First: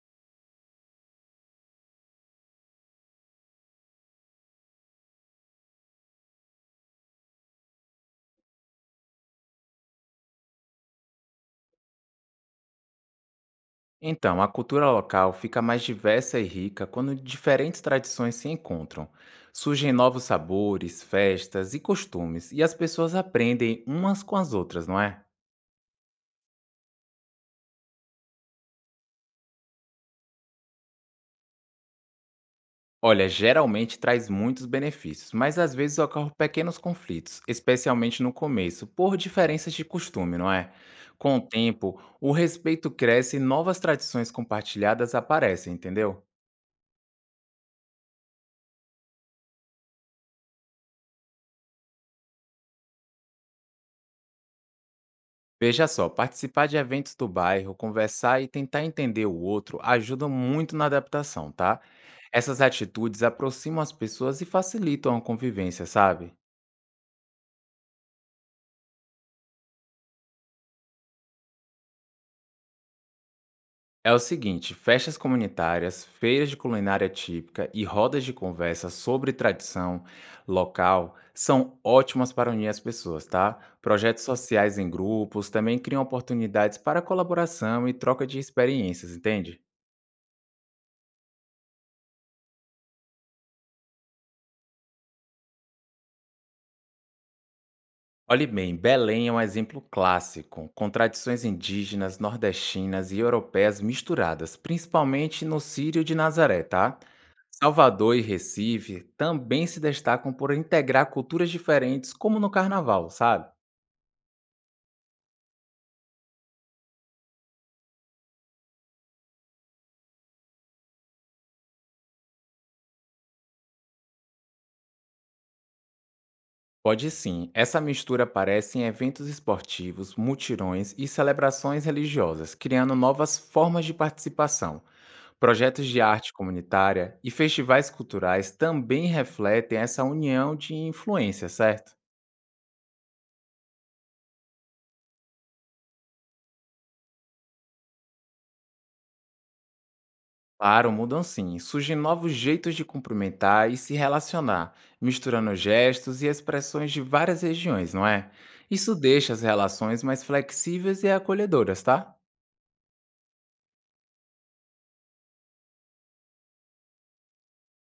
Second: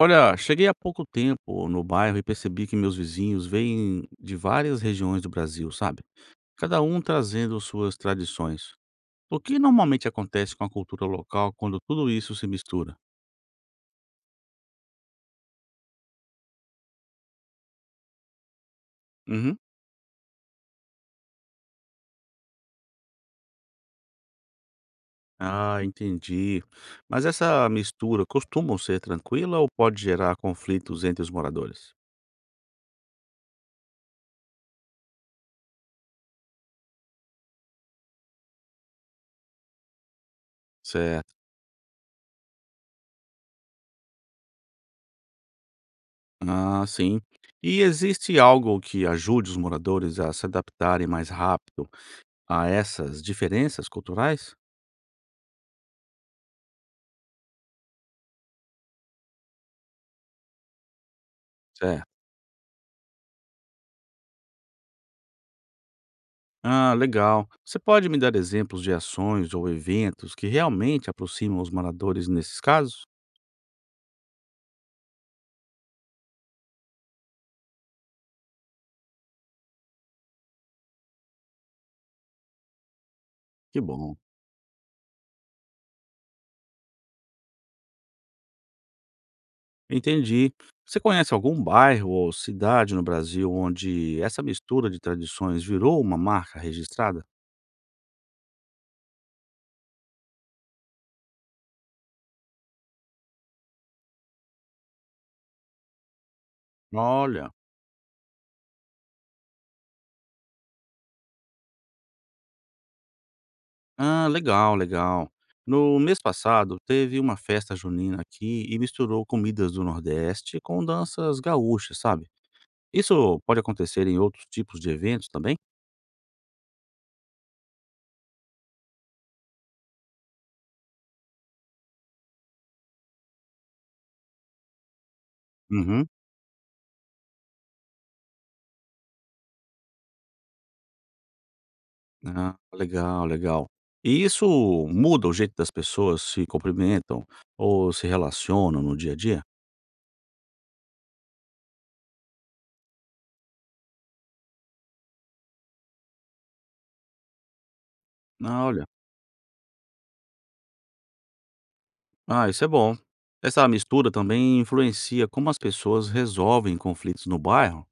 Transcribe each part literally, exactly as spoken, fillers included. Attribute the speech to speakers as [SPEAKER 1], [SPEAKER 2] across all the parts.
[SPEAKER 1] Olha, cheguei há pouco tempo no bairro e percebi que meus vizinhos vêm de várias regiões do Brasil, sabe? Cada um trazendo suas tradições. O que normalmente acontece com a cultura local quando tudo isso se mistura?
[SPEAKER 2] Então, a cultura local fica mais diversa e rica quando diferentes tradições se encontram.
[SPEAKER 1] Uhum.
[SPEAKER 2] Surgem novos sabores, festas e costumes, e as pessoas aprendem umas com as outras, não é?
[SPEAKER 1] Ah, entendi. Mas essa mistura costuma ser tranquila ou pode gerar conflitos entre os moradores?
[SPEAKER 2] Olha, geralmente traz muitos benefícios, mas às vezes ocorrem pequenos conflitos, especialmente no começo, por diferenças de costume, não é?
[SPEAKER 1] Certo.
[SPEAKER 2] Com o tempo, o respeito cresce e novas tradições compartilhadas aparecem, entendeu?
[SPEAKER 1] Ah, sim. E existe algo que ajude os moradores a se adaptarem mais rápido a essas diferenças culturais?
[SPEAKER 2] Veja só, participar de eventos do bairro, conversar e tentar entender o outro ajuda muito na adaptação, tá?
[SPEAKER 1] Certo.
[SPEAKER 2] Essas atitudes aproximam as pessoas e facilitam a convivência, sabe?
[SPEAKER 1] Ah, legal. Você pode me dar exemplos de ações ou eventos que realmente aproximam os moradores nesses casos?
[SPEAKER 2] É o seguinte, festas comunitárias, feiras de culinária típica e rodas de conversa sobre tradição local são ótimas para unir as pessoas, tá?
[SPEAKER 1] Que bom.
[SPEAKER 2] Projetos sociais em grupos também criam oportunidades para colaboração e troca de experiências, entende?
[SPEAKER 1] Entendi. Você conhece algum bairro ou cidade no Brasil onde essa mistura de tradições virou uma marca registrada?
[SPEAKER 2] Olhe bem, Belém é um exemplo clássico, com tradições indígenas, nordestinas e europeias misturadas, principalmente no Círio de Nazaré, tá?
[SPEAKER 1] Olha.
[SPEAKER 2] Salvador e Recife também se destacam por integrar culturas diferentes, como no carnaval, sabe?
[SPEAKER 1] Ah, legal, legal. No mês passado, teve uma festa junina aqui e misturou comidas do Nordeste com danças gaúchas, sabe? Isso pode acontecer em outros tipos de eventos também?
[SPEAKER 2] Pode sim, essa mistura aparece em eventos esportivos, mutirões e celebrações religiosas, criando novas formas de participação. Projetos de
[SPEAKER 1] Uhum.
[SPEAKER 2] arte comunitária e festivais culturais também refletem essa união de influência, certo?
[SPEAKER 1] Ah, legal, legal. E isso muda o jeito das pessoas se cumprimentam ou se relacionam no dia a dia?
[SPEAKER 2] Claro, mudam sim. Surgem novos jeitos de cumprimentar e se relacionar, misturando gestos e expressões de várias regiões, não é?
[SPEAKER 1] Ah, olha.
[SPEAKER 2] Isso deixa as relações mais flexíveis e acolhedoras, tá?
[SPEAKER 1] Ah, isso é bom. Essa mistura também influencia como as pessoas resolvem conflitos no bairro?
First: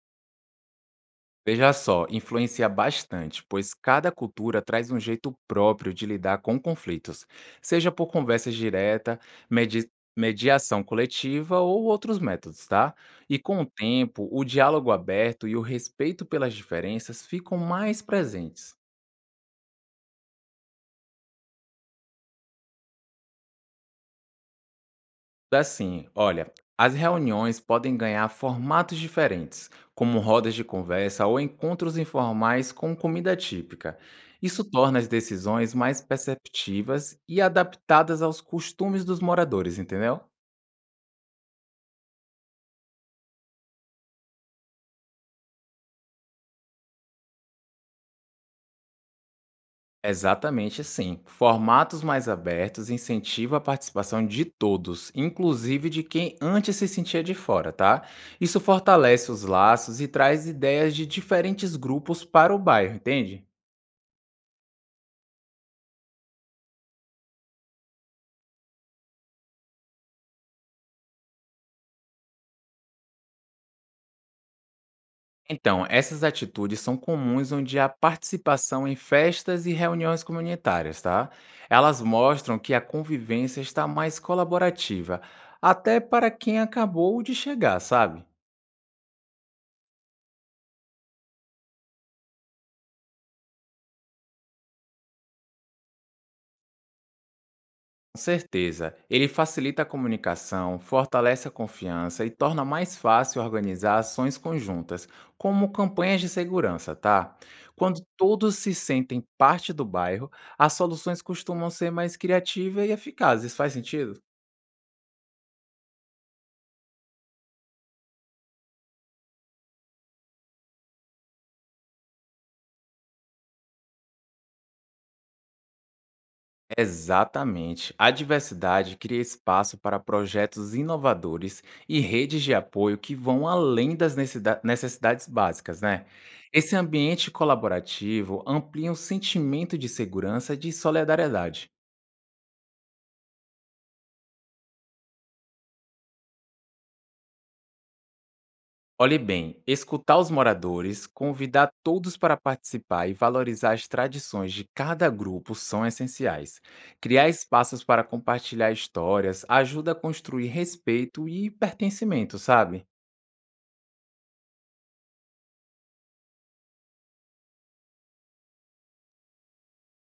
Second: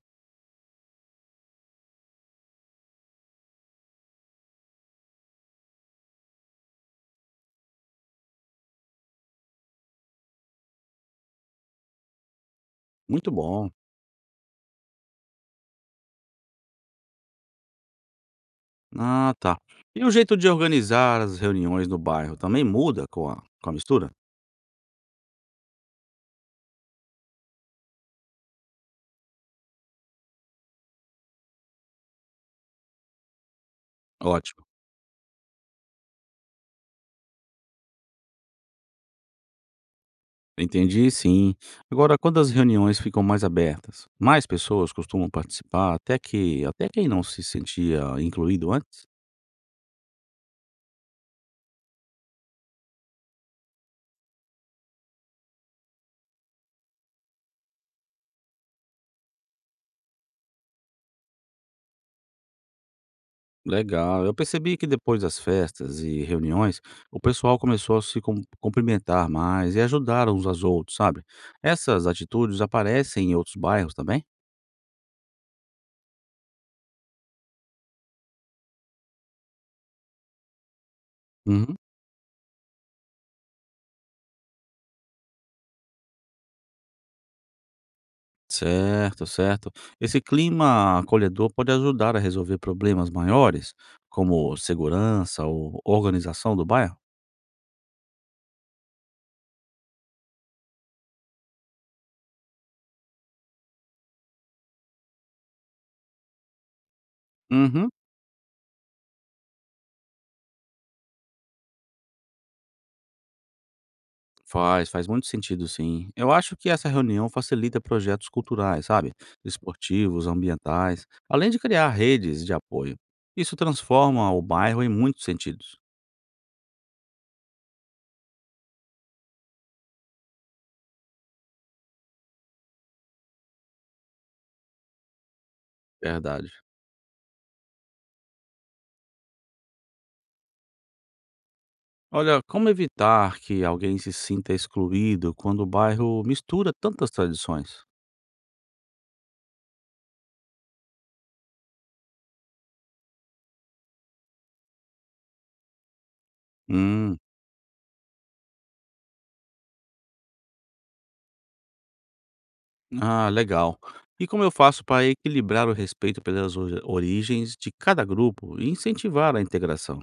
[SPEAKER 2] Veja só, influencia bastante, pois cada cultura traz um jeito próprio de lidar com conflitos, seja por conversas direta, medi- mediação coletiva ou outros métodos, tá?
[SPEAKER 1] Muito
[SPEAKER 2] E com o
[SPEAKER 1] bom.
[SPEAKER 2] tempo, o diálogo aberto e o respeito pelas diferenças ficam mais presentes.
[SPEAKER 1] Ah, tá. E o jeito de organizar as reuniões no bairro também muda com a, com a mistura?
[SPEAKER 2] Assim, olha, as reuniões podem ganhar formatos diferentes, como rodas de conversa ou encontros informais com comida típica. Isso
[SPEAKER 1] Ótimo.
[SPEAKER 2] torna as decisões mais perceptivas e adaptadas aos costumes dos moradores, entendeu?
[SPEAKER 1] Entendi, sim. Agora, quando as reuniões ficam mais abertas, mais pessoas costumam participar, até que até quem não se sentia incluído antes?
[SPEAKER 2] Exatamente assim. Formatos mais abertos incentivam a participação de todos, inclusive de quem antes se sentia de fora, tá? Isso fortalece os laços e traz ideias de diferentes grupos para o bairro, entende?
[SPEAKER 1] Legal. Eu percebi que depois das festas e reuniões, o pessoal começou a se cum- cumprimentar mais e ajudar uns aos outros, sabe? Essas atitudes aparecem em outros bairros também?
[SPEAKER 2] Então, essas atitudes são comuns onde há participação em festas e reuniões comunitárias, tá?
[SPEAKER 1] Uhum.
[SPEAKER 2] Elas mostram que a convivência está mais colaborativa, até para quem acabou de chegar, sabe?
[SPEAKER 1] Certo, certo. Esse clima acolhedor pode ajudar a resolver problemas maiores, como segurança ou organização do bairro?
[SPEAKER 2] Com certeza, ele facilita a comunicação, fortalece a confiança e torna mais fácil organizar ações conjuntas, como campanhas de segurança, tá?
[SPEAKER 1] Uhum.
[SPEAKER 2] Quando todos se sentem parte do bairro, as soluções costumam ser mais criativas e eficazes. Faz sentido?
[SPEAKER 1] Faz, faz muito sentido, sim. Eu acho que essa reunião facilita projetos culturais, sabe? Esportivos, ambientais, além de criar redes de apoio. Isso transforma o bairro em muitos sentidos.
[SPEAKER 2] Exatamente. A diversidade cria espaço para projetos inovadores e redes de apoio que vão além das necessida- necessidades básicas, né?
[SPEAKER 1] Verdade.
[SPEAKER 2] Esse ambiente colaborativo amplia o sentimento de segurança e de solidariedade.
[SPEAKER 1] Olha, como evitar que alguém se sinta excluído quando o bairro mistura tantas tradições?
[SPEAKER 2] Olhe bem, escutar os moradores, convidar todos para participar e valorizar as tradições de cada grupo são essenciais.
[SPEAKER 1] Hum,
[SPEAKER 2] Criar espaços para compartilhar histórias ajuda a construir respeito e pertencimento, sabe?
[SPEAKER 1] ah, legal. E como eu faço para equilibrar o respeito pelas ori- origens de cada grupo e incentivar a integração?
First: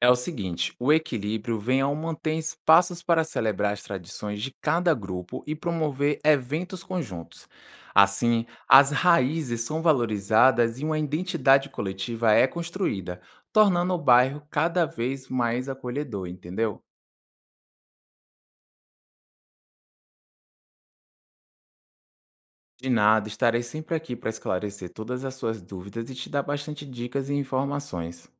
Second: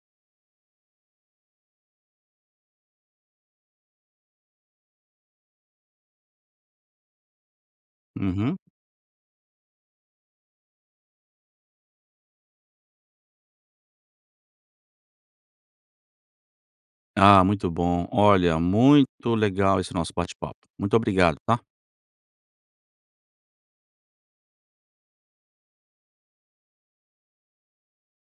[SPEAKER 2] É o seguinte, o equilíbrio vem ao manter espaços para celebrar as tradições de cada grupo e promover eventos conjuntos. Assim,
[SPEAKER 1] Uhum.
[SPEAKER 2] as raízes são valorizadas e uma identidade coletiva é construída, tornando o bairro cada vez mais acolhedor, entendeu?
[SPEAKER 1] Ah, muito bom. Olha, muito legal esse nosso bate-papo. Muito obrigado, tá?
[SPEAKER 2] De nada, estarei sempre aqui para esclarecer todas as suas dúvidas e te dar bastante dicas e informações.